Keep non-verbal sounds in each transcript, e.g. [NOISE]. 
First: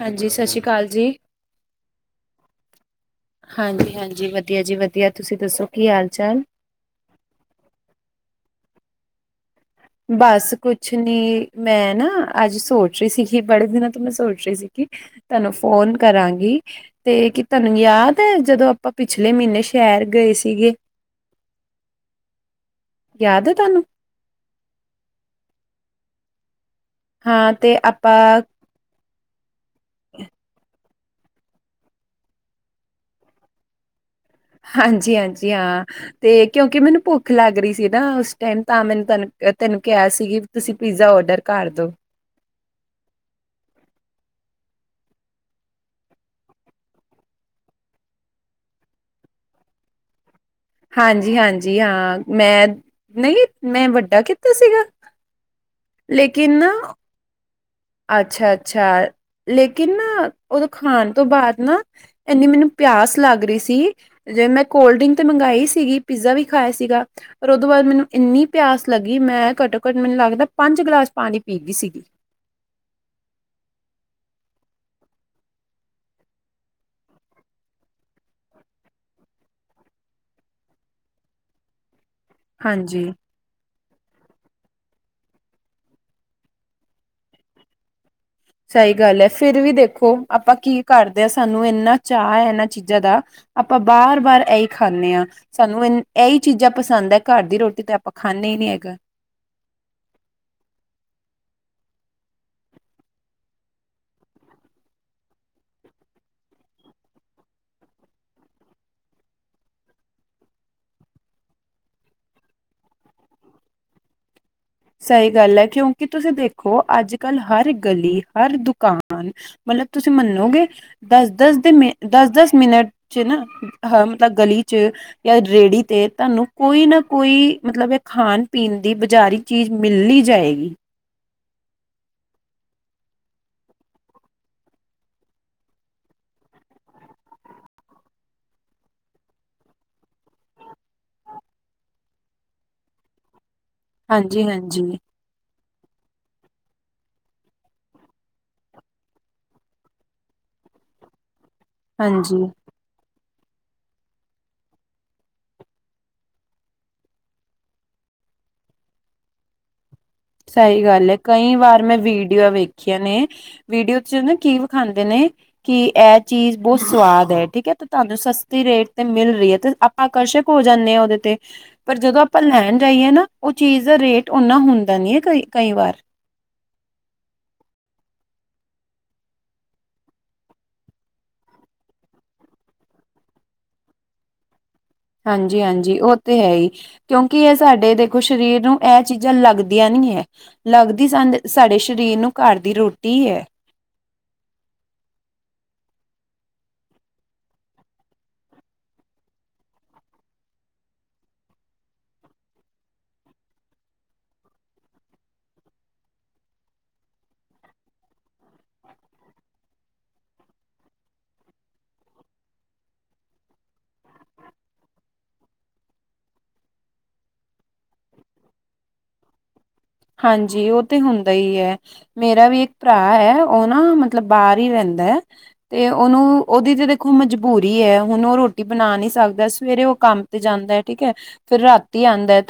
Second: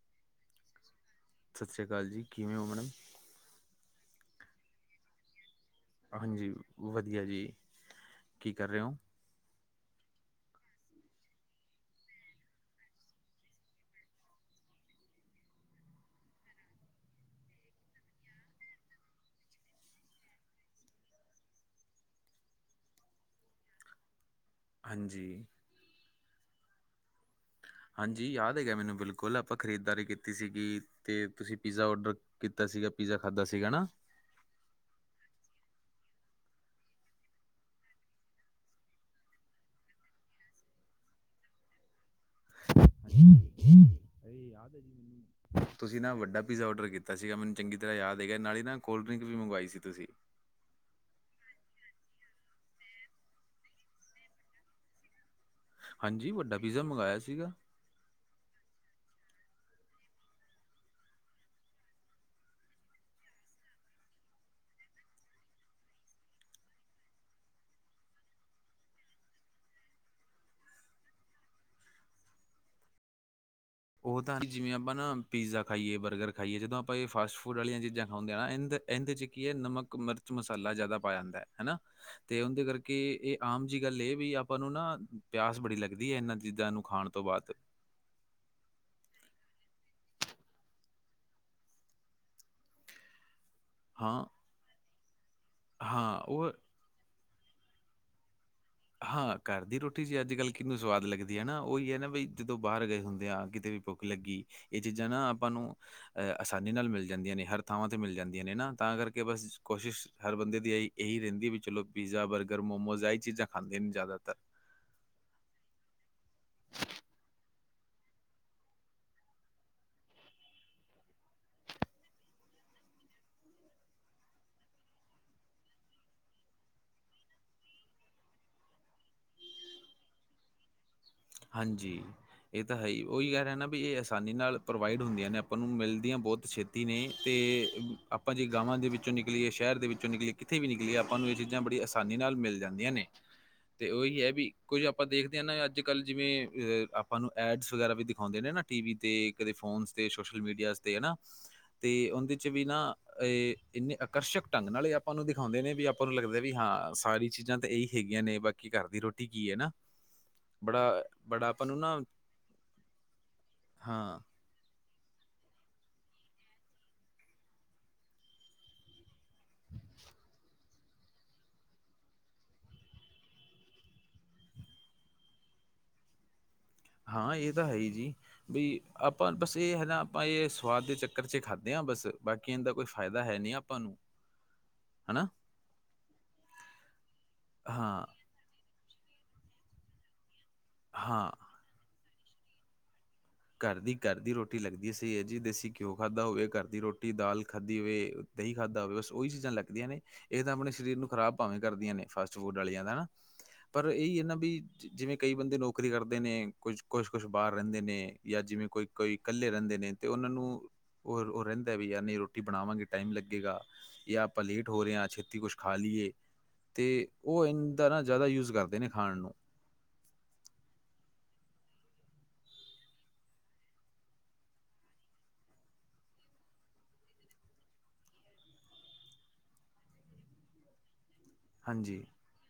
ਹਾਂਜੀ ਸਤਿ ਸ੍ਰੀ ਅਕਾਲ ਜੀ ਸਤਿ ਸ਼੍ਰੀ ਅਕਾਲ ਜੀ ਕਿਵੇਂ ਹੋ ਮੈਡਮ ਹਾਂਜੀ ਹਾਂਜੀ ਵਧੀਆ ਜੀ ਵਧੀਆ ਤੁਸੀਂ ਦੱਸੋ ਕੀ ਹਾਲ ਚਾਲ ਹਾਂਜੀ ਵਧੀਆ ਜੀ ਕੀ ਕਰ ਰਹੇ ਹੋ ਬਸ ਕੁਛ ਨੀ ਮੈਂ ਨਾ ਅੱਜ ਸੋਚ ਰਹੀ ਸੀਗੀ ਬੜੇ ਦਿਨਾਂ ਤੋਂ ਮੈਂ ਸੋਚ ਰਹੀ ਸੀਗੀ ਤੁਹਾਨੂੰ ਫੋਨ ਕਰਾਂਗੀ ਤੇ ਕੀ ਤੁਹਾਨੂੰ ਯਾਦ ਹੈ ਜਦੋਂ ਆਪਾਂ ਪਿਛਲੇ ਮਹੀਨੇ ਸ਼ਹਿਰ ਗਏ ਸੀਗੇ ਯਾਦ ਤੁਹਾਨੂੰ ਹਾਂਜੀ। ਹਾਂ ਤੇ ਹਾਂਜੀ। ਆਪਾਂ ਯਾਦ ਹੈਗਾ ਮੈਨੂੰ ਬਿਲ ਕੁੱਲ ਆਪਾਂ ਖਰੀਦਦਾਰੀ ਕੀਤੀ ਸੀਗੀ ਅਤੇ ਤੁਸੀਂ ਪੀਜ਼ਾ ਔਡਰ ਕੀਤਾ ਸੀਗਾ ਪੀਜ਼ਾ ਖਾਧਾ ਸੀਗਾ ਹੈ ਨਾ ਹਾਂਜੀ, ਹਾਂਜੀ ਹਾਂ। ਤੇ ਕਿਉਂਕਿ ਮੈਨੂੰ ਭੁੱਖ ਲੱਗ ਰਹੀ ਸੀ ਨਾ ਉਸ ਟਾਈਮ ਤਾਂ ਮੈਨੂੰ ਤੈਨੂੰ ਤੈਨੂੰ ਕਿਹਾ ਸੀਗੀ। ਤੁਸੀਂ ਪੀਜ਼ਾ ਔਡਰ ਕਰ ਦਿੋ। [UNINTELLIGIBLE] ਤੁਸੀਂ ਨਾ ਵੱਡਾ ਪੀਜ਼ਾ ਔਡਰ ਕੀਤਾ ਸੀਗਾ। ਮੈਨੂੰ ਚੰਗੀ ਤਰ੍ਹਾਂ ਯਾਦ ਹੈਗਾ ਨਾਲ ਹੀ ਨਾ ਕੋਲਡ ਡਰਿੰਕ ਵੀ ਮੰਗਵਾਈ ਸੀ ਤੁਸੀਂ। ਹਾਂ, ਜੀ ਹਾਂਜੀ ਹਾਂ ਮੈਂ ਨਹੀ ਮੈਂ ਵੱਡਾ ਕੀਤਾ ਸੀਗਾ ਹਾਂਜੀ। ਵੱਡਾ ਪੀਜ਼ਾ ਮੰਗਵਾਇਆ ਸੀਗਾ। ਅੱਛਾ, ਅੱਛਾ ਲੇਕਿਨ ਨਾ ਉਦੋਂ ਖਾਣ ਤੋਂ ਬਾਅਦ ਨਾ ਇੰਨੀ ਮੈਨੂੰ ਪਿਆਸ ਲੱਗ ਰਹੀ ਸੀ। ਜਿਵੇਂ ਮੈਂ ਕੋਲਡ ਡਰਿੰਕ ਤਾਂ ਮੰਗਵਾਈ ਸੀਗੀ। ਪੀਜ਼ਾ ਵੀ ਖਾਇਆ ਸੀਗਾ। ਪਰ ਉਹੋਂ ਬਾਅਦ ਮੈਨੂੰ ਇੰਨੀ ਪਿਆਸ ਲੱਗੀ ਮੈਂ ਘੱਟੋ ਘੱਟ ਮੈਨੂੰ ਲੱਗਦਾ ਪੰਜ ਗਲਾਸ ਪਾਣੀ ਪੀ ਗਈ ਸੀਗੀ। ਉਹ ਤਾਂ ਜਿਵੇਂ ਆਪਾਂ ਨਾ ਪੀਜ਼ਾ ਖਾਈਏ, ਬਰਗਰ ਖਾਈਏ ਜਦੋਂ ਆਪਾਂ ਇਹ ਫਾਸਟ ਫੂਡ ਵਾਲੀਆਂ ਚੀਜ਼ਾਂ ਖਾਉਦੇ ਆ ਨਾ ਇਹਦੇ ਚ ਕੀ ਹੈ। ਨਮਕ, ਮਿਰਚ, ਮਸਾਲਾ ਜ਼ਿਆਦਾ ਪਾਇਆ ਜਾਂਦਾ ਹੈ ਹਨਾ ਤੇ ਉਹਦੇ ਕਰਕੇ ਹਾਂਜੀ, ਇਹ ਆਮ ਜਿਹੀ ਗੱਲ ਇਹ ਵੀ ਆਪਾਂ ਨੂੰ ਨਾ ਪਿਆਸ ਬੜੀ ਲੱਗਦੀ ਹੈ ਇਹਨਾਂ ਚੀਜ਼ਾਂ ਨੂੰ ਖਾਣ ਤੋਂ ਬਾਅਦ ਸਹੀ ਗੱਲ ਹੈ। ਫਿਰ ਵੀ ਦੇਖੋ ਆਪਾਂ ਕੀ ਕਰਦੇ ਹਾਂ ਸਾਨੂੰ ਇੰਨਾ ਚਾਅ ਹੈ ਇਹਨਾਂ ਚੀਜ਼ਾਂ ਦਾ। ਆਪਾਂ ਬਾਰ, ਹਾਂ ਵਾਰ ਇਹੀ ਖਾਂਦੇ ਹਾਂ ਸਾਨੂੰ ਇ ਹਾਂ ਇਹੀ ਉਹ ਚੀਜ਼ਾਂ ਪਸੰਦ ਹੈ। ਘਰ ਦੀ ਰੋਟੀ ਤਾਂ ਆਪਾਂ ਖਾਂਦੇ ਹੀ ਨਹੀਂ ਹੈਗਾ। ਹਾਂ ਘਰ ਦੀ ਰੋਟੀ ਜ ਅੱਜ, ਕੱਲ੍ਹ ਕਿੰਨੂੰ ਸਵਾਦ ਲੱਗਦੀ ਹੈ। ਨਾ ਉਹੀ ਹੈ ਨਾ ਬ ਜਦੋਂ ਬਾਹਰ ਗਏ ਹੁੰਦੇ ਆ ਕਿਤੇ ਵੀ ਲੱਗੀ ਇਹ ਚੀਜ਼ਾਂ ਨਾ ਆਪਾਂ ਨੂੰ। ਆਸਾਨੀ ਨਾਲ ਮਿਲ ਜਾਂਦੀਆਂ ਨੇ ਹਰ ਥਾਵਾਂ 'ਤੇ ਮਿਲ ਜਾਂਦੀਆਂ ਨੇ ਨਾ ਤਾਂ ਕਰਕੇ ਬਸ ਕੋਸ਼ਿਸ਼ ਹਰ ਬੰਦੇ ਦੀ ਆਈ। ਇਹੀ ਰਹਿੰਦੀ ਵੀ ਚਲੋ ਪੀਜ਼ਾ ਬਰਗਰ ਮੋਮੋਜ਼ ਇਹਹੀ ਚੀਜ਼ਾਂ ਖਾਂਦੇ ਨੇ ਜ਼ਿਆਦਾਤਰ। ਸਹੀ ਗੱਲ ਹੈ। ਕਿਉਂਕਿ ਤੁਸੀਂ ਦੇਖੋ ਅੱਜ, ਕੱਲ੍ਹ ਹਰ ਗਲੀ ਹਰ ਦੁਕਾਨ ਮਤਲਬ ਤੁਸੀਂ ਮੰਨੋਗੇ ਦਸ ਦਸ ਦੇ ਮ ਦਸ, ਦਸ ਮਿੰਟ ਚ ਨਾ ਹ ਮਤਲਬ ਗਲੀ ਚ ਜਾਂ ਰੇਹੜੀ ਤੇ ਤੁਹਾਨੂੰ ਕੋਈ ਨਾ ਕੋਈ ਮਤਲਬ ਇਹ ਖਾਣ ਪੀਣ ਦੀ ਬਜ਼ਾਰੀ। ਚੀਜ਼ ਮਿਲ ਨਹੀਂ ਜਾਏਗੀ। ਹਾਂਜੀ, ਇਹ ਤਾਂ ਹੈ ਹੀ ਉਹੀ ਕਹਿ ਰਿਹਾ ਨਾ ਵੀ ਇਹ ਆਸਾਨੀ ਨਾਲ ਪ੍ਰੋਵਾਈਡ ਹੁੰਦੀਆਂ ਨੇ ਆਪਾਂ ਨੂੰ ਮਿਲਦੀਆਂ ਬਹੁਤ ਛੇਤੀ। ਨੇ ਤੇ ਆਪਾਂ ਜੇ ਗਾਵਾਂ ਦੇ ਵਿੱਚੋਂ ਨਿਕਲੀਏ ਸ਼ਹਿਰ ਦੇ ਵਿੱਚੋਂ ਨਿਕਲੀਏ ਕਿੱਥੇ ਵੀ ਨਿਕਲੀਏ ਆਪਾਂ ਨੂੰ ਇਹ ਚੀਜ਼ਾਂ ਬੜੀ। ਆਸਾਨੀ ਨਾਲ ਮਿਲ ਜਾਂਦੀਆਂ ਨੇ ਤੇ ਉਹੀ ਐ ਹਾਂਜੀ ਵੀ ਕੁੱਝ ਹਾਂਜੀ ਆਪਾਂ ਦੇਖਦੇ ਹਾਂ ਨਾ ਅੱ ਅੱਜ ਕੱਲ੍ਹ ਜਿਵੇਂ ਆਪਾਂ ਨੂੰ ਐਡਸ ਵਗੈਰਾ ਵੀ ਦਿਖਾਉਂਦੇ ਨੇ ਨਾ ਟੀ ਵੀ 'ਤੇ ਕਦੇ ਫੋਨਸ 'ਤੇ ਸੋਸ਼ਲ ਮੀਡੀਆਜ਼ 'ਤੇ ਹੈ ਨਾ। ਤੇ ਉਹਦੇ ਚ ਹਾਂਜੀ ਵੀ ਨਾ। ਇਹ ਇੰਨੇ ਆਕਰਸ਼ਕ ਢੰਗ ਨਾਲੇ ਆਪਾਂ ਨੂੰ ਦਿਖਾਉਂਦੇ ਨੇ ਵੀ ਆਪਾਂ ਨੂੰ ਲੱਗਦਾ ਵੀ ਹਾਂ ਸਾਰੀ ਚੀਜ਼ਾਂ ਤਾਂ ਇਹੀ ਹੈਗੀਆਂ ਨੇ ਬਾਕੀ ਘਰ ਦੀ ਰੋਟੀ ਕੀ ਹੈ ਨਾ। ਬੜਾ ਸਹੀ ਗੱਲ ਹੈ ਬੜਾ ਕਈ ਆਪਾਂ ਨੂੰ ਵਾਰ ਮੈਂ ਨਾ ਵੀਡੀਓ ਵੇਖੀਆਂ ਨੇ ਵੀਡੀਓ ਚ ਹਾਂ, ਨਾ ਕੀ ਖਾਂਦੇ ਨੇ ਕਿ ਇਹ ਚੀਜ਼ ਬਹੁਤ ਸਵਾਦ ਹੈ ਠੀਕ ਹੈ ਤੇ ਤੁਹਾਨੂੰ ਸਸਤੀ ਰੇਟ ਤੇ ਮਿਲ ਰਹੀ ਹੈ ਤੇ ਆਪਾਂ ਆਕਰਸ਼ਕ ਹੋ ਜਾਂਦੇ ਆ ਉਹਦੇ ਤੇ ਪਰ ਜਦੋਂ ਆਪਾਂ ਲੈਣ ਜਾਈਏ ਨਾ ਉਹ ਚੀਜ਼ ਦਾ ਰੇਟ ਓਨਾ ਹੁੰਦਾ। ਨੀਏ ਕਈ ਕਈ ਵਾਰ। ਹਾਂ ਇਹ ਤਾਂ ਹੈ ਹੀ ਜੀ। ਬ ਆਪਾਂ ਬਸ ਇਹ ਹੈ। ਨਾ ਆਪਾਂ ਇਹ ਸਵਾਦ ਦੇ ਚੱਕਰ 'ਚ ਖਾਧੇ ਹਾਂ ਬਸ। ਬਾਕੀ ਇਹ ਦਾ ਕੋਈ ਫਾਇਦਾ ਹੈ ਨਹੀਂ। ਪਨ ਹਾਂਜੀ, ਹਾਂਜੀ ਉਹ ਤੇ ਹੈ। ਹੀ ਕਿਉਂਕਿ ਇਹ ਸਾਡੇ ਹਾਂ, ਦੇਖੋ ਸਰੀਰ ਨੂੰ ਇਹ ਚੀਜ਼ਾਂ ਲੱਗਦੀਆਂ ਨਹੀਂੀ ਹੈ ਲੱਗਦੀ ਸ ਹਾਂ। ਸਾਡੇ ਸਰੀਰ ਨੂੰ ਘਰ ਦੀ ਰੋਟੀ ਹੈ। ਘਰ ਦੀ ਘਰ ਦੀ ਰੋਟੀ ਲੱਗਦੀ ਹੈ। ਸਹੀ ਹੈ ਜੀ ਦੇਸੀ ਘਿਓ ਖਾਧਾ ਹੋਵੇ ਘਰ ਦੀ ਰੋਟੀ ਦਾਲ ਖਾਧੀ ਹੋਵੇ। ਦਹੀਂ ਖਾ ਇਹ ਤਾਂ ਆਪਣੇ ਸਰੀਰ ਨੂੰ ਖ਼ਰਾਬ ਭਾਵੇਂ ਕਰਦੀਆਂ ਨੇ ਫਾਸਟ ਫੂਡ ਆ ਲੀਆਂ ਹਨਾ। ਪਰ ਇਹੀ ਹੈ ਨਾ ਵੀ ਜਿਵੇਂ ਕਈ ਬੰਦੇ ਨੌਕਰੀ ਕਰਦੇ ਨੇ ਕੁਝ ਕੁਛ ਕੁਛ ਬਾਹਰ ਰਹਿੰਦੇ ਨੇ। ਜਾਂ ਜਿਵੇਂ ਕੋਈ ਕੋਈ ਕੱਲੇ ਰਹਿੰਦੇ ਨੇ ਤੇ ਉਹਨਾਂ ਨੂੰ। ਉਹ ਉਹ ਰਹਿੰਦਾ ਵੀ ਯਾਰ ਨਹੀਂ ਰੋਟੀ ਬਣਾਵਾਂਗੇ ਟਾਈਮ ਲੱਗੇਗਾ। ਜਾ ਆਪਾਂ ਲੇਟ ਹੋ ਰਹੇ ਆ ਛੇਤੀ ਕੁਛ ਖਾ ਲਈਏ। ਅਤੇ ਉਹ ਇੰਦ ਨਾ ਜ਼ਿਆਦਾ ਯੂਜ਼ ਕਰਦੇ ਨੇ ਖਾਣ ਨੂੰ। ਹਾਂਜੀ, ਉਹ ਤੇ ਹੁੰਦਾ ਹੀ ਐ। ਮੇਰਾ ਵੀ ਇੱਕ ਭਰਾ ਹੈ ਉਹ ਨਾ ਮਤਲਬ ਬਾਹਰ ਹੀ ਰਹਿੰਦਾ ਹੈ। ਅਤੇ ਉਹਨੂੰ ਉਹਦੀ ਤਾਂ ਦੇਖੋ ਮਜ਼ਬੂਰੀ ਹੈ ਹੁਣ ਉਹ ਰੋਟੀ ਬਣਾ ਨਹੀਂ ਸਕਦਾ ਸਵੇਰੇ ਉਹ ਕੰਮ ਤੇ ਜਾਂਦਾ ਐ ਠੀਕ ਐ ਫਿਰ ਹਾਂਜੀ ਰਾਤੀ ਆਂਦਾ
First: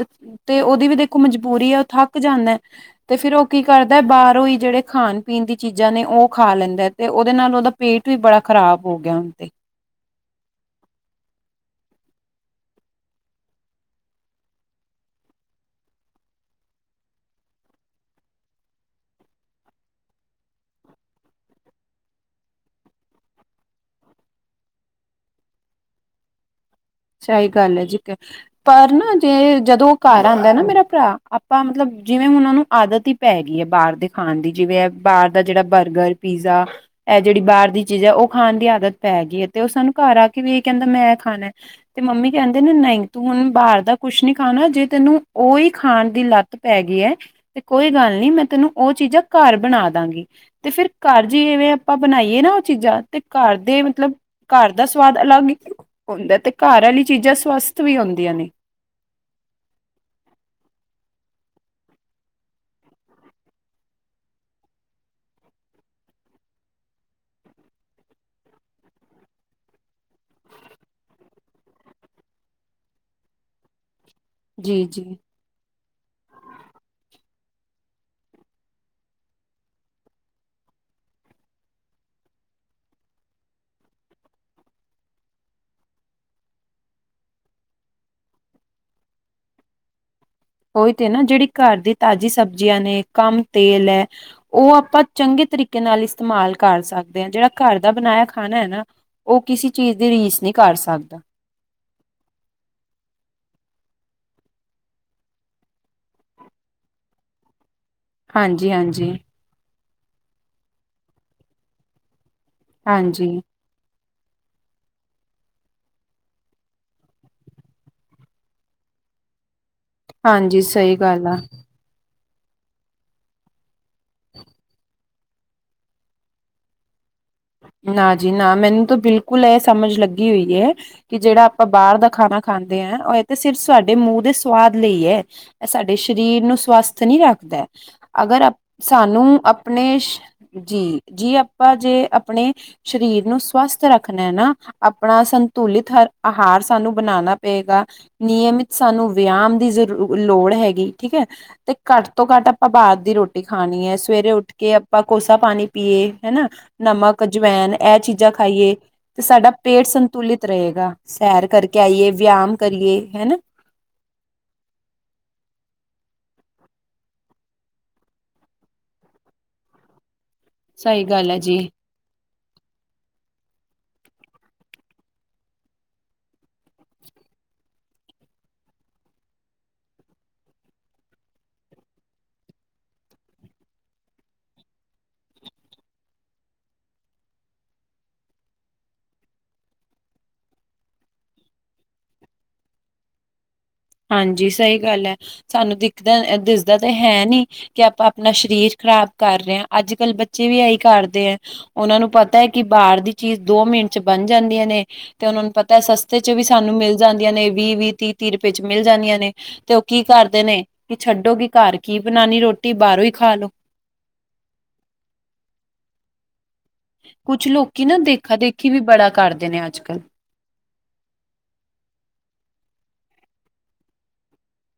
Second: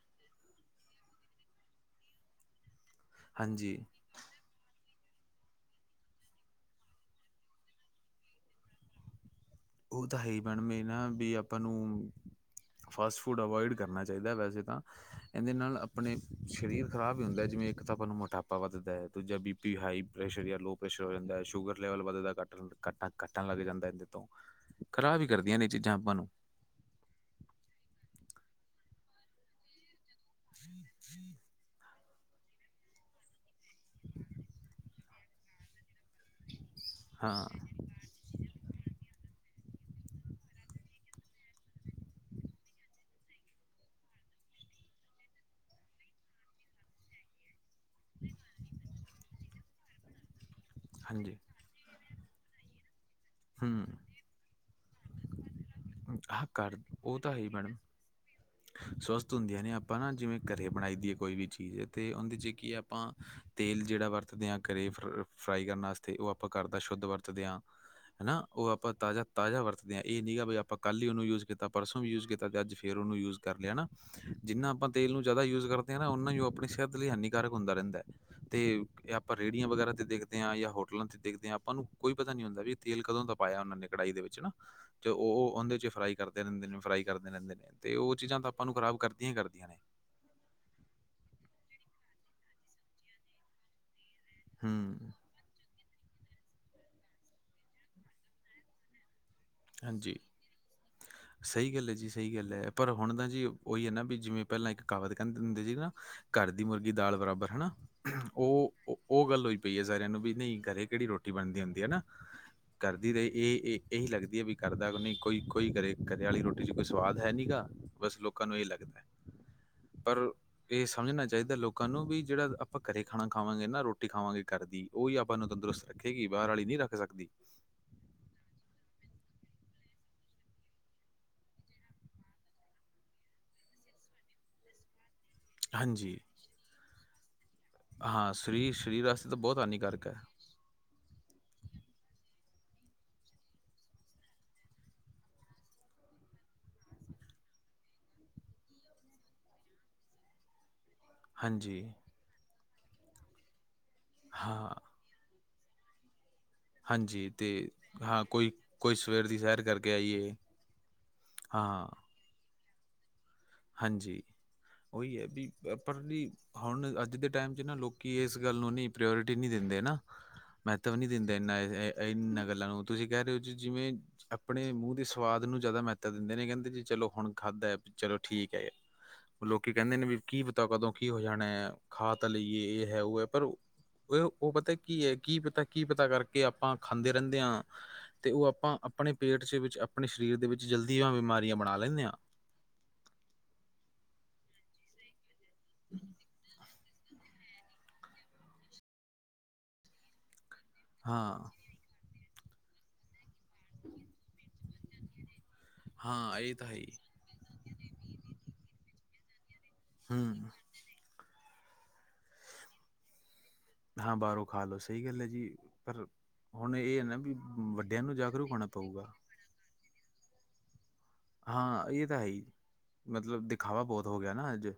ਤੇ ਉਹਦੀ ਵੀ ਦੇਖੋ ਮਜਬੂਰੀ ਐ ਉਹ ਥੱਕ ਜਾਂਦਾ। ਤੇ ਫੇਰ ਉਹ ਕੀ ਹਾਂਜੀ ਕਰਦਾ ਬਾਹਰ ਹੋਈ ਜਿਹੜੇ ਖਾਣ। ਪੀਣ ਦੀ ਚੀਜ਼ਾਂ ਨੇ ਉਹ ਖਾ ਲੈਂਦਾ ਤੇ ਉਹਦੇ ਨਾਲ ਉਹਦਾ ਪੇਟ ਵੀ ਬੜਾ ਖ਼ਰਾਬ ਹੋ ਗਿਆ ਹੁਣ ਤੇ ਉਹ ਤਾਂ ਹੈ ਈ ਮੈਡਮ ਏ ਨਾ ਵੀ ਆਪਾਂ ਨੂੰ। ਫਾਸਟ ਫੂਡ ਅਵਇਡ ਕਰਨਾ ਚਾਹੀਦਾ ਵੈਸੇ ਤਾਂ। ਇਹਦੇ ਨਾਲ ਆਪਣੇ ਸਰੀਰ ਖ਼ਰਾਬ ਹੀ ਹੁੰਦਾ ਹੈ ਜਿਵੇਂ ਇੱਕ ਤਾਂ ਆਪਾਂ ਨੂੰ ਮੋਟਾਪਾ ਵੱਧਦਾ ਹੈ ਦੂਜਾ ਬੀ। ਵੀ ਹਾਈ ਪ੍ਰੈਸ਼ਰ ਜਾਂ ਲੋਅ ਪ੍ਰੈਸ਼ਰ ਹੋ ਜਾਂਦਾ ਸ਼ੂਗਰ ਲੈਵਲ ਵੱਧਦਾ ਕੱਟਣ ਕੱਟਾਂ ਕੱਟਣ ਲੱਗ ਜਾਂਦਾ ਇਹਦੇ ਤੋਂ ਖਰਾਬ ਵੀ ਕਰਦੀਆਂ ਨੇ ਚੀਜ਼ਾਂ ਆਪਾਂ ਨੂੰ। ਸਹੀ ਗੱਲ ਹੈ, ਜੀ ਪਰ ਨਾ ਜੇ ਜਦੋਂ ਉਹ ਘਰ ਆਉਂਦਾ ਨਾ ਮੇਰਾ ਭਰਾ ਆਪਾਂ ਮਤਲਬ ਜਿਵੇਂ ਉਹਨਾਂ ਨੂੰ ਆਦਤ ਹੀ ਪੈ ਗਈ ਹੈ ਬਾਹਰ ਦੇ ਖਾਣ ਦੀ ਜਿਵੇਂ ਬਾਹਰ ਦਾ ਜਿਹੜਾ ਬਰਗਰ ਪੀਜ਼ਾ ਇਹ ਹਾਂ ਜਿਹੜੀ ਬਾਹਰ ਦੀ। ਚੀਜ਼ ਉਹ ਖਾਣ ਦੀ ਆਦਤ ਪੈ ਗਈ ਐ ਤੇ ਉਹ ਸਾਨੂੰ ਘਰ ਆ ਕੇ ਵੀ ਇਹ ਕਹਿੰਦਾ ਮੈਂ ਖਾਣਾ। ਤੇ ਮੰਮੀ ਕਹਿੰਦੇ ਨੇ ਨਹੀਂ ਤੂੰ ਹੁਣ ਬਾਹਰ ਦਾ ਕੁਛ ਨੀ ਖਾਣਾ ਜੇ ਤੈਨੂੰ ਹੀ ਖਾਣ ਦੀ ਲੱਤ ਪੈ ਗਈ ਹੈ ਤੇ ਕੋਈ ਗੱਲ ਨੀ ਮੈਂ ਤੈਨੂੰ ਉਹ ਚੀਜ਼ਾਂ ਘਰ ਬਣਾ ਦਾਂਗੀ ਤੇ ਫਿਰ ਘਰ ਹਾਂਜੀ ਜਵੇਂ ਆਪਾਂ ਬਣਾਈਏ ਨਾ ਉਹ ਚੀਜ਼ਾਂ ਤੇ ਘਰ ਦੇ ਹੂੰ ਮਤਲਬ ਘਰ ਦਾ ਸਵਾਦ ਅਲੱਗ ਹੀ ਹੁੰਦਾ ਆਹ ਤੇ। ਕਰ ਘਰ ਵਾਲੀ ਉਹ ਤਾਂ ਚੀਜ਼ਾਂ ਹੈ ਹੀ ਮੈਡਮ ਸਵਾਸਥ ਵੀ ਹੁੰਦੀਆਂ ਨੇ। ਸਵਸਥ ਹੁੰਦੀਆਂ ਨੇ ਆਪਾਂ ਨਾ ਜਿਵੇਂ ਘਰੇ ਬਣਾਈ ਦੀਏ ਕੋਈ ਵੀ ਚੀਜ਼ ਅਤੇ ਉਹਦੇ 'ਚ ਕੀ ਹੈ ਆਪਾਂ ਤੇਲ ਜਿਹੜਾ ਵਰਤਦੇ ਹਾਂ ਘਰੇ ਫ ਫਰਾਈ ਕਰਨ ਵਾਸਤੇ ਉਹ ਆਪਾਂ ਘਰ ਦਾ ਸ਼ੁੱਧ ਵਰਤਦੇ ਹਾਂ ਹੈਾ ਉਹ ਆਪਾਂ ਤਾਜ਼ਾ ਤਾਜ਼ਾ ਵਰਤਦੇ ਹਾਂ ਇਹ ਨਹੀਂ ਗਾ ਵੀ ਆਪਾਂ ਕੱਲ੍ਹ ਹੀ ਉਹਨੂੰ ਯੂਜ ਕੀਤਾ ਪਰਸੋਂ ਵੀ ਯੂਜ ਕੀਤਾ ਅਤੇ ਅੱਜ ਰੋ ਨੂੰ ਯੂਜ ਕਰ ਲਿਆ ਜਿੰਨਾ ਜੀ ਆਪਾਂ ਜੀ ਤੇਲ ਨੂੰ ਜਿਆਦਾ ਯਜ ਕਰ ਉਹਨਾਂ ਨੂੰ ਆਪਣੀ ਸਿਹਤ ਲਈ ਹਾਨੀਕਾਰਕ ਹੁੰਦਾ ਰਹਿੰਦਾ ਹੈ ਤੇ ਆਪਾਂ ਰੇਹੜੀਆਂ ਵਗੈਰਾ ਤੇ ਦੇਖਦੇ ਹਾਂ ਜਾਂ ਹੋਟਲਾਂ ਤੇ ਦੇਖਦੇ ਹਾਂ ਆਪਾਂ ਨੂੰ ਕੋਈ ਪਤਾ ਨੀ ਹੁੰਦਾ ਵੀ ਤੇਲ ਕਦੋਂ ਦਾ ਪਾਇਆ ਉਹਨਾਂ ਨੇ ਕੜਾਹੀ ਦੇ ਵਿੱਚ ਨਾ ਤੇ ਉਹ ਉਹਦੇ ਚ ਫਰਾਈ ਕਰਦੇ ਰਹਿੰਦੇ ਨੇ ਫਰਾਈ ਕਰਦੇ ਰਹਿੰਦੇ ਨੇ ਤੇ ਉਹ ਚੀਜ਼ਾਂ ਤਾਂ ਆਪਾਂ ਨੂੰ ਖਰਾਬ ਕਰਦੀਆਂ ਹੀ ਕਰਦੀਆਂ ਨੇ ਉਹੀ ਤੇ ਨਾ ਜਿਹੜੀ ਘਰ ਦੀ ਤਾਜ਼ੀ ਸਬਜ਼ੀਆਂ ਨੇ ਕੰਮ ਤੇਲ ਹੈ ਉਹ ਆਪਾਂ ਹੂੰ ਚੰਗੇ ਤਰੀਕੇ ਨਾਲ ਇਸਤੇਮਾਲ ਕਰ ਸਕਦੇ ਹਾਂ ਜਿਹੜਾ ਘਰ ਦਾ ਬਣਾਇਆ ਖਾਣਾ ਹੈ ਨਾ ਉਹ ਕਿਸੇ ਚੀਜ਼ ਦੀ ਹਾਂਜੀ ਰੀਸ ਨਹੀਂ ਕਰ ਸਕਦਾ ਸਹੀ ਗੱਲ ਹੈ ਜੀ ਸਹੀ ਗੱਲ ਹੈ ਪਰ ਹੁਣ ਤਾਂ ਜੀ ਉਹੀ ਹੈ ਨਾ ਵੀ ਜਿਵੇਂ ਪਹਿਲਾਂ ਇੱਕ ਕਹਾਵਤ ਕਹਿੰਦੇ ਹੁੰਦੇ ਸੀ ਨਾ ਘਰ ਦੀ ਮੁਰਗੀ ਦਾਲ ਬਰਾਬਰ ਹੈ ਨਾ ਉਹ ਹਾਂਜੀ ਹਾਂਜੀ ਉਹ ਗੱਲ ਹੋ ਪਈ ਆ ਸਾਰਿਆਂ ਨੂੰ ਵੀ ਨਹੀਂ ਘਰੇ ਕਿਹੜੀ ਰੋਟੀ ਬਣਦੀ ਹੁੰਦੀ ਹੈ ਨਾ। ਕਰਦੀ ਰਹੀ ਹਾਂਜੀ ਇਹ ਇਹੀ ਲੱਗਦਾ ਵਧੀਆ ਵੀ ਕਰਦਾ ਕਿ ਨਹੀਂ ਕੋਈ ਕੋਈ ਘਰੇ ਘਰੇ ਵਾਲੀ ਰੋਟੀ ਚ ਕੋਈ ਸਵਾਦ ਹੈ ਨੀ ਗਾ ਬਸ ਲੋਕਾਂ ਨੂੰ ਇਹ ਲੱਗਦਾ। ਪਰ ਹਾਂਜੀ ਇਹ ਸਹੀ ਸਮਝਣਾ ਗੱਲ ਆ। ਚਾਹੀਦਾ ਲੋਕ ਲੋਕਾਂ ਨੂੰ ਵੀ ਜਿਹੜਾ ਆਪਾਂ ਘਰੇ ਖਾਣਾ ਖਾਵਾਂਗੇ ਨਾ ਰੋਟੀ ਖਾਵਾਂਗੇ ਘਰ ਦੀ ਉਹੀ ਆਪਾਂ ਨੂੰ ਤੰਦਰੁਤ ਰੱਖੇਗੀ ਬਾਹਰ ਵਾਲੀ ਨੀ ਰੱਖ- ਰ ਸਕਦੀ ਨਾ ਜੀ ਨਾ, ਮੈਨੂੰ ਤਾਂ ਬਿਲਕੁਲ ਇਹ ਸਮਝ ਲੱਗੀ ਹੋਈ ਐ। ਕਿ ਜਿਹੜਾ ਆਪਾਂ ਬਾਹਰ ਦਾ ਖਾਣਾ ਖਾਂਦੇ ਹਾਂ ਉਹ ਇਹ ਤੇ ਸਿਰਫ ਸਾਡੇ ਮੂੰਹ ਦੇ ਸਵਾਦ ਲਈ ਹੈ। ਸਾਡੇ ਹਾਂਜੀ, ਸਰੀਰ ਨੂੰ ਸਵਸਥ ਨਹੀਂ ਰੱਖਦਾ ਹਾਂ ਅਗਰ ਅ ਸਰੀਰ ਸਰੀਰ ਵਾਸਤੇ ਤਾਂ ਸਾਨੂੰ ਬਹੁਤ ਆਪਣੇ ਹਾਨੀਕਾਰਕ ਹੈ। ਜੀ ਜੀ ਆਪਾਂ ਜੇ ਆਪਣੇ ਸਰੀਰ ਨੂੰ ਸਵਸਥ ਰੱਖਣਾ ਨਾ ਆਪਣਾ ਸੰਤੁਲਿਤ ਹ ਆਹਾਰ ਸਾਨੂੰ ਬਣਾਉਣਾ ਪਏਗਾ ਨਿਯਮਿਤ ਸਾਨੂੰ ਵਿਆਮ ਦੀ ਜ਼ਰ ਲੋੜ ਹੈਗੀ ਠੀਕ ਹੈ ਤੇ ਹਾਂਜੀ, ਘੱਟ ਤੋਂ ਘੱਟ ਆਪਾਂ ਬਾਾਹਰ ਦੀ ਰੋਟੀ ਖਾਣੀ ਹੈ ਸਵੇਰੇ ਉੱਠ ਹਾਂ। ਕੇ ਆਪਾਂ ਕੋਸਾ ਪਾਣੀ ਪੀਏ ਹਨਾ ਹਾਂਜੀ ਤੇ ਜਵੈਨ ਇਹ ਹਾਂ ਚੀਜ਼ਾਂ ਕੋਈ ਖਾਈਏ ਕੋਈ ਤੇ ਸਵੇਰ ਦੀ ਸਾਡਾ ਸੈਰ ਪੇਟ ਕਰਕੇ ਆਈਏ ਸੰਤੁਲਿਤ ਰਹੇਗਾ ਸੈਰ ਕਰਕੇ ਹਾਂ ਆਈਏ ਵਿਆਮ ਕਰੀਏ ਹਨਾ ਹਾਂਜੀ ਉਹੀ ਹੈ ਵੀ ਪਰੜ੍ਹਲੀ ਹੁਣ ਅੱਜ ਦੇ ਟਾਈਮ 'ਚ ਨਾ ਲੋਕ ਇਸ ਗੱਲ ਨੂੰਨੀ ਪ੍ਰਿਓੋਰਿਟੀ ਨਹੀਂ ਦਿੰਦੇ ਨਾ ਮਹੱਤਵ ਸਹੀ ਨੀ ਗੱਲ ਦਿੰਦੇ ਹੈ ਜੀ। ਇਹਨਾਂ ਇਹਨਾਂ ਗੱਲਾਂ ਨੂੰ ਤੁਸੀਂ ਕਹਿ ਰਹੇ ਹੋ ਜੀ ਜਿਵੇਂ ਆਪਣੇ ਮੂੰਹ ਦੇ ਸਵਾਦ ਨੂੰ ਜ਼ਿਆਦਾ ਮਹੱਤਤਾ ਦਿੰਦੇ ਨੇ ਕਹਿੰਦੇ ਜੀ ਚਲੋ ਹੁਣ ਖਾਧਾ ਚਲੋ ਠੀਕ ਹੈ ਲੋਕੀ ਕਹਿੰਦੇ ਨੇ ਵੀ ਕੀ ਪਤਾ ਕਦੋਂ ਕੀ ਹੋ ਜਾਣਾ ਹੈ ਖਾ ਤਾਂ ਲਈਏ ਇਹ ਹੈ ਉਹ ਹੈ ਪਰ, ਇਹ ਉਹ ਪਤਾ ਕੀ ਹੈ ਕੀ ਪਤਾ ਕੀ ਪਤਾ ਕਰਕੇ ਆਪਾਂ ਖਾਂਦੇ ਰਹਿੰਦੇ ਹਾਂ। ਤੇ ਉਹ ਆਪਾਂ ਆਪਣੇ ਪੇਟ ਦੇ ਵਿੱਚ ਆਪਣੇ ਸਰੀਰ ਦੇ ਵਿੱਚ ਜਲਦੀਆਂ ਬਿਮਾਰੀਆਂ ਬਣਾ ਲੈਂਦੇ ਹਾਂ। ਹਾਂਜੀ ਸਹੀ ਗੱਲ ਹੈ, ਸਾਨੂੰ ਦਿਖਦਾ ਦਿਸਦਾ ਤੇ ਹੈ ਨੀ। ਕਿ ਆਪਾਂ ਆਪਣਾ ਸਰੀਰ ਖ਼ਰਾਬ ਕਰ ਰਹੇ ਹਾਂ ਅੱਜ ਕੱਲ੍ਹ ਬੱਚੇ ਵੀ ਇਹੀ ਕਰਦੇ ਹੈ ਹਾਂ ਉਹਨਾਂ ਨੂੰ ਪਤਾ ਹੈ ਕਿ ਬਾਹਰ ਦੀ ਚੀਜ਼। ਦੋ ਮਿੰਟ ਚ ਬਣ ਜਾਂਦੀਆਂ ਨੇ ਤੇ ਉਹਨਾਂ ਨੂੰ ਪਤਾ ਸਸਤੇ ਚ ਹਾਂ ਵੀ ਇਹ ਤਾਂ ਸਾਨੂੰ ਹੈ ਹੀ ਮਿਲ ਜਾਂਦੀਆਂ ਨੇ ਵੀਹ ਵੀਹ ਤੀਹ ਤੀਹੁਪ। ਵਿੱਚ ਮਿਲ ਜਾਂਦੀਆਂ ਨੇ ਤੇ ਉਹ ਕੀ ਕਰਦੇ ਹੂੰ ਨੇ ਛੱਡੋਗੀ ਘਰ ਕੀ ਬਣਾਉਣੀ ਰੋਟੀ ਬਾਹਰੋਂ ਹੀ ਖਾ ਲੋੋ, ਹਾਂ ਬਾਹਰੋਂ ਖਾ ਲੋੋ ਸਹੀ ਗੱਲ ਹੈ ਜੀ ਪਰ, ਹੁਣ ਇਹ ਹੈ ਨਾ ਵੀ ਕੁਛ ਵੱਡਿਆਂ ਨੂੰ ਜਾਗਰੂਕ ਹੋਣਾ ਪਊਗਾ, ਦੇ ਨੇ ਅੱਜ ਕੱਲ੍ਹ, ਹਾਂ ਇਹ ਤਾਂ ਹੈ ਹੀ ਮਤਲਬ ਦਿਖਾਵਾ ਬਹੁਤ ਹੋ ਗਿਆ ਨਾ ਅੱਜ।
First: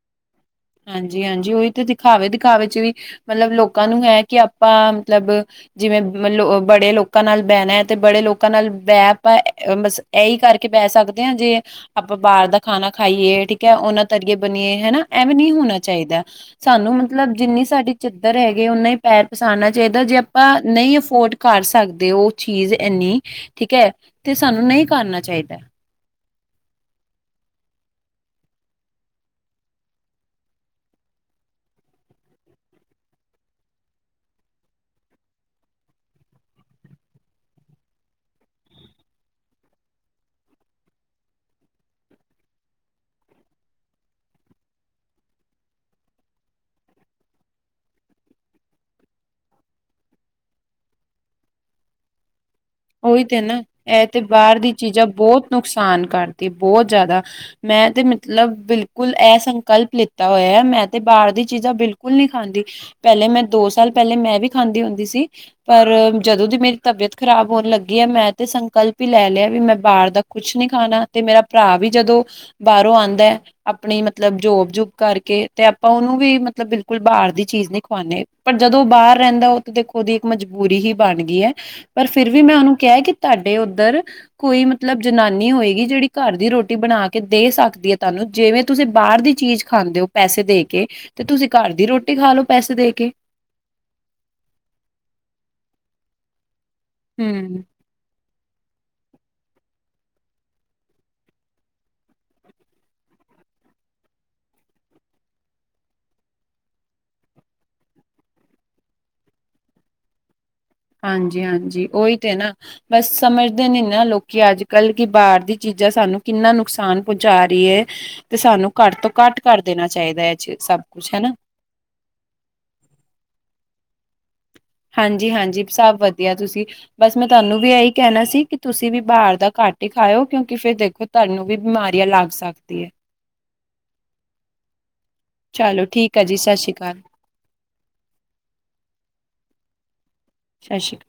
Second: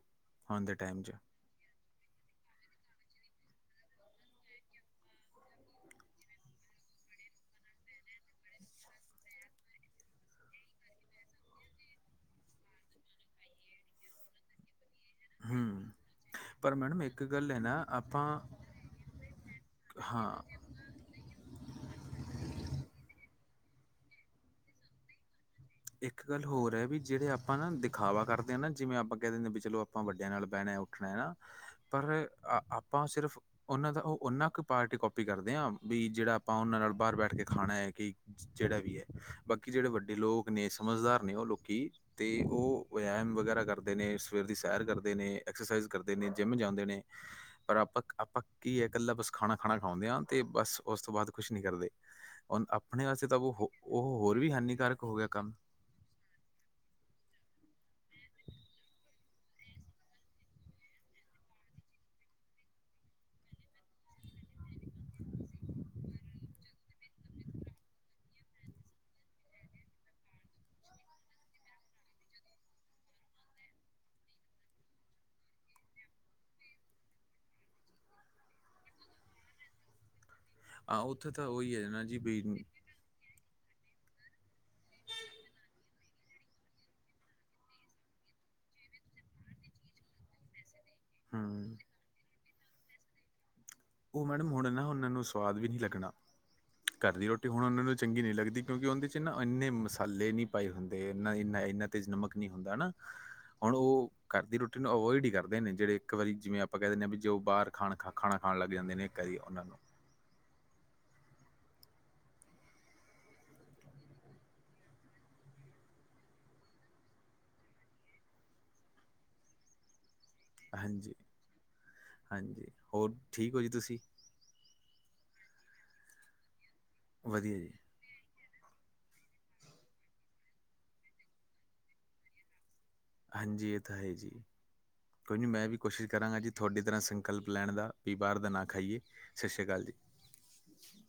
ਹੁਣ ਦੇ ਟਾਈਮ 'ਚ ਹਾਂਜੀ ਹਾਂਜੀ ਉਹੀ ਤਾਂ ਦਿਖਾਵੇ ਦਿਖਾਵੇ ਚ ਵੀ ਮਤਲਬ ਲੋਕਾਂ ਨੂੰ ਹੈ ਕਿ ਆਪਾਂ ਮਤਲਬ। ਜਿਵੇਂ ਲੋ ਬੜੇ ਲੋਕਾਂ ਨਾਲ ਬਹਿਣਾ ਹੈ ਤੇ ਬੜੇ ਲੋਕਾਂ ਨਾਲ ਬਹਿ ਆਪਾਂ ਬ, ਇਹੀ ਕਰਕੇ ਬਹਿ ਸਕਦੇ ਹਾਂ ਜੇ, ਆਪਾਂ ਬਾਹਰ ਦਾ ਖਾਣਾ ਖਾਈਏ ਠੀਕ ਹੈ ਉਹਨਾਂ ਤਰੀਏ ਬਨੀਏ ਹਨਾ ਐਵੇਂ ਨਹੀਂ ਹੋਣਾ ਹੂੰ ਚਾਹੀਦਾ। ਪਰ ਸਾਨੂੰ ਮੈਡਮ ਇੱਕ ਮਤਲਬ ਗੱਲ ਹੈ ਜਿੰਨੀ ਨਾ ਸਾਡੀ ਆਪਾਂ ਚਿੱਦਰ ਹੈਗੀ ਨਾ ਹੀ ਪੈਰ ਪਛਾਾਨਨਾ ਚਾਹੀਦਾ ਜੇ ਹਾਂ ਆਪਾਂ ਨਹੀਂ ਅਫੋਰਡ ਕਰ ਸਕਦੇ ਉਹ ਚੀਜ਼ ਇੰਨੀ। ਠੀਕ ਹੈ। ਤੇ ਸਾਨੂੰ ਨਹੀਂ ਕਰਨਾ ਚਾਹੀਦਾ। ਇੱਕ ਗੱਲ ਹੋਰ ਹੈ। ਵੀ ਜਿਹੜੇ ਆਪਾਂ ਨਾ ਦਿਖਾਵਾ ਕਰਦੇ ਹਾਂ। ਨਾ ਜਿਵੇਂ ਆਪਾਂ ਕਹਿ ਦਿੰਦੇ ਵੀ ਚਲੋ ਆਪਾਂ ਵੱਡਿਆਂ ਨਾਲ ਬਹਿਣਾ ਉੱਠਣਾ ਨਾ ਪਰ ਆਪਾਂ ਸਿਰਫ। ਉਹਨਾਂ ਦਾ ਉਹ ਉਹਨਾਂ ਕੁ ਪਾਰਟੀ ਕਪੀ ਕਰਦੇ ਆ ਵੀ ਜਿਹੜਾ ਆਪਾਂ ਉਹਨਾਂ ਨਾਲ ਬਾਹਰ ਬੈਠ ਕੇ ਖਾਣਾ ਹੈ। ਕਿ ਜਿਹੜਾ ਵੀ ਹੈ ਬਾਕੀ ਜਿਹੜੇ ਵੱਡੇ ਲੋਕ ਨੇ ਸਮਝਦਾਰ ਨੇ ਉਹ ਲੋਕੀ ਤੇ ਉਹ ਵਮ ਵਗੈਰਾ ਕਰਦੇ ਨੇ ਸਵੇਰ ਦੀ ਸੈਰ ਕਰਦੇ ਨੇ ਐਕਸਰਸਾਈਜ਼ ਕਰਦੇ ਨੇ ਜਿੰਮ ਜਾਂਦੇ ਨੇ। ਪਰ ਆਪਾਂ-ਆਪਾਂ ਕੀ ਹੈ। ਇਕੱਲਾ ਬਸ ਖਾਣਾ ਖਾਣਾ ਖਾਉਂਦੇ ਹਾਂ। ਤੇ ਬਸ ਉਸ ਤੋਂ ਬਾਅਦ ਕੁਛ ਨੀ ਕਰਦੇ। ਉਹ ਆਪਣੇ ਉਹੀ ਵਾਸਤੇ ਤਾਂ ਤੇ ਨਾ ਇਹ ਉਹ-ਉਹ ਤੇ ਹੋਰ ਵੀ ਬਾਹਰ ਦੀ ਹਾਨੀਕਾਰਕ ਚੀਜ਼ਾਂ ਹੋ ਗਿਆ। ਬਹੁਤ ਕੰਮ ਨੁਕਸਾਨ ਕਰਦੇ ਬਹੁਤ ਜ਼ਿਆਦਾ। ਮੈਂ ਤੇ ਮਤਲਬ ਬਿਲਕੁਲ ਇਹ ਸੰਕਲਪ ਲਿੱਤਾ ਹੋਇਆ ਹੈ। ਮੈਂ ਤੇ ਬਾਹਰ ਦੀ ਚੀਜ਼ਾਂ ਬਿਲਕੁਲ ਨਹੀਂ ਖਾਂਦੀ। ਪਹਿਲੇ ਮੈਂ ਦੋ ਸਾਲ ਪਹਿਲੇ ਮੈਂ ਵੀ ਖਾਂਦੀ ਹੁੰਦੀ ਸੀ ਪਰ ਜਦੋਂ ਦੀ ਮੇਰੀ ਤਬੀਅਤ ਖ਼ਰਾਬ ਹੋਣ ਲੱਗੀ ਆ ਮੈਂ ਤੇ ਸੰਕਲਪ ਹੀ ਲੈ ਲਿਆ ਵੀ ਮੈਂ ਬਾਹਰ ਦਾ ਕੁਛ ਨੀ ਖਾਣਾ ਤੇ ਮੇਰਾ ਭਰਾ ਵੀ ਜਦੋਂ, ਬਾਹਰੋਂ ਆਉਂਦਾ ਹੈ। ਆਪਣੀ ਮਤਲਬ ਜੋਬ ਜਬ ਕਰਕੇ ਤੇ ਆਪਾਂ ਉਹਨੂੰ ਵੀ ਮਤਲਬ ਬਿਲਕੁਲ ਬਾਹਰ ਦੀ ਚੀਜ਼ ਨਹੀਂੀ ਖਵਾਉਂਦੇ, ਪਰ ਜਦੋਂ ਉਹ ਬਾਹਰ ਰਹਿੰਦਾ ਉਹ ਤਾਂ ਦੇਖੋ ਉਹਦੀ ਇੱਕ ਮਜਬੂਰੀ ਹੀ ਹਾਂ ਬਣ ਉੱਥੇ ਗਈ ਤਾਂ ਹੈ ਉਹੀ ਨਾ ਪਰ, ਜੀ ਫਿਰ ਬਈ ਵੀ ਮੈਂ ਉਹਨੂੰ ਕਿਹਾ ਕਿ ਤੁਹਾਡੇ ਉੱਧਰ, ਕੋਈ ਮਤਲਬ ਜਨਾਨੀ ਹੋਏਗੀ ਜਿਹੜੀ ਘਰ ਦੀ ਰੋਟੀ ਬਣਾ ਕੇ ਦੇ ਸਕਦੀ ਹੈ ਤੁਹਾਨੂੰ ਜਿਵੇਂ ਤੁਸੀਂ ਬਾਹਰ ਦੀ ਚੀਜ਼, ਖਾਂਦੇ ਹੋ ਪੈਸੇ ਦੇ ਕੇ ਤੇ ਤੁਸੀਂ ਘਰ ਹੂੰ ਦੀ ਰੋਟੀ ਖਾ ਲਓ ਪੈਸੇ ਦੇ ਕੇ। ਉਹ ਮੈਡਮ ਹੁਣ ਨਾ ਉਹਨਾਂ ਨੂੰ ਸਵਾਦ ਵੀ ਨਹੀਂ ਲੱਗਣਾ ਘਰ ਦੀ ਰੋਟੀ ਹੂੰ ਹੁਣ ਉਹਨਾਂ ਨੂੰ ਚੰਗੀ ਨਹੀਂ ਲੱਗਦੀ ਕਿਉਂਕਿ ਉਹਦੇਚ ਨਾ ਇੰਨੇ ਮਸਾਲੇ ਨਹੀਂ ਪਾਏ ਹੁੰਦੇਨਾ ਇੰਨਾ ਤੇਜ਼ ਨਮਕ ਨਹੀਂ ਹੁੰਦਾ ਹੈ। ਨਾ ਹੁਣ ਉਹ ਘਰ ਦੀ ਰੋਟੀ ਨੂੰ ਅਵੋਇਡ ਹੀ ਕਰਦੇ ਨੇ ਜਿਹੜੇ ਇੱਕ ਵਾਰੀ ਜਿਵੇਂ ਆਪਾਂ ਕਹਿ ਦਿੰਦੇ ਹਾਂ ਵੀ ਜੇ ਉਹ ਬਾਹਰ ਖਾਣਾ ਖਾ ਖਾਣਾ। ਹਾਣ ਲਗੀਆਂ ਜਾਂਦੀਆਂ ਨੇ ਇੱਕ ਕਈਾਰੀ ਉਹਨਾਂ ਨੂੰ। ਹਾਂਜੀ-ਹਾਂਜੀ ਉਓਹੀ ਤੇ ਨਾ। ਬਸ ਸਮਝਦੇ ਨਈ ਨਾ ਲੋਕੀ ਅੱਜ ਕੱਲ੍ਹ, ਕਿ ਬਾਹਰ ਦੀ ਚੀਜ਼ਾਂ ਸਾਨੂੰ ਕਿੰਨਾ ਨੁਕਸਾਨ ਪਹੁੰਚਾ ਰਈ ਏ। ਤੇ ਸਾਨੂੰ ਘੱਟ ਤੋਂ ਘੱਟ ਕਰ ਦੇਣਾ ਚਾਹੀਦਾ ਇਹ ਚੀਜ਼। ਹਾਂਜੀ-ਹਾਂਜੀ ਹੋਰ ਠੀਕ ਹੋ ਜੀ ਤੁਸੀਂ। ਹਾਂਜੀ-ਹਾਂਜੀ ਸਭ ਵਧੀਆ ਤੁਸੀਂ ਬਸ ਮੈਂ ਵਧੀਆ ਤੁਹਾਨੂੰ ਵੀ ਜੀ ਇਹੀ ਕਹਿਣਾ ਸੀ ਕਿ ਤੁਸੀਂ ਵੀ ਬਾਹਰ ਦਾ ਘੱਟ ਹੀ ਖਾਓ ਕਿਉਂਕਿ ਫਿਰ ਦੇਖੋ ਤੁਹਾਨੂੰ ਵੀ ਬਿਮਾਰੀਆਂ ਲੱਗ ਸਕਦੀ ਹੈ। ਹਾਂਜੀ ਇਹ ਤਾਂ ਹੈ। ਜੀ ਕੋਈ ਨਹੀਂ ਮੈਂ ਵੀ ਚਲੋ ਕੋਸ਼ਿਸ਼ ਠੀਕ ਹੈ ਕਰਾਂਗਾ ਜੀ ਸਤਿ ਸ਼੍ਰੀ ਤੁਹਾਡੀ ਤਰ੍ਹਾਂ ਅਕਾਲ ਸਿਮ। ਵਿਕਲਪ ਲੈਣ ਦਾ ਵੀ ਬਾਹਰ ਦਾ ਨਾਂ ਖਾਈਏ ਸਤਿ ਸ਼੍ਰੀ ਅਕਾਲ ਜੀ। ਸਤ ਸਰਿ ਅਕਾਲ ਜੀ।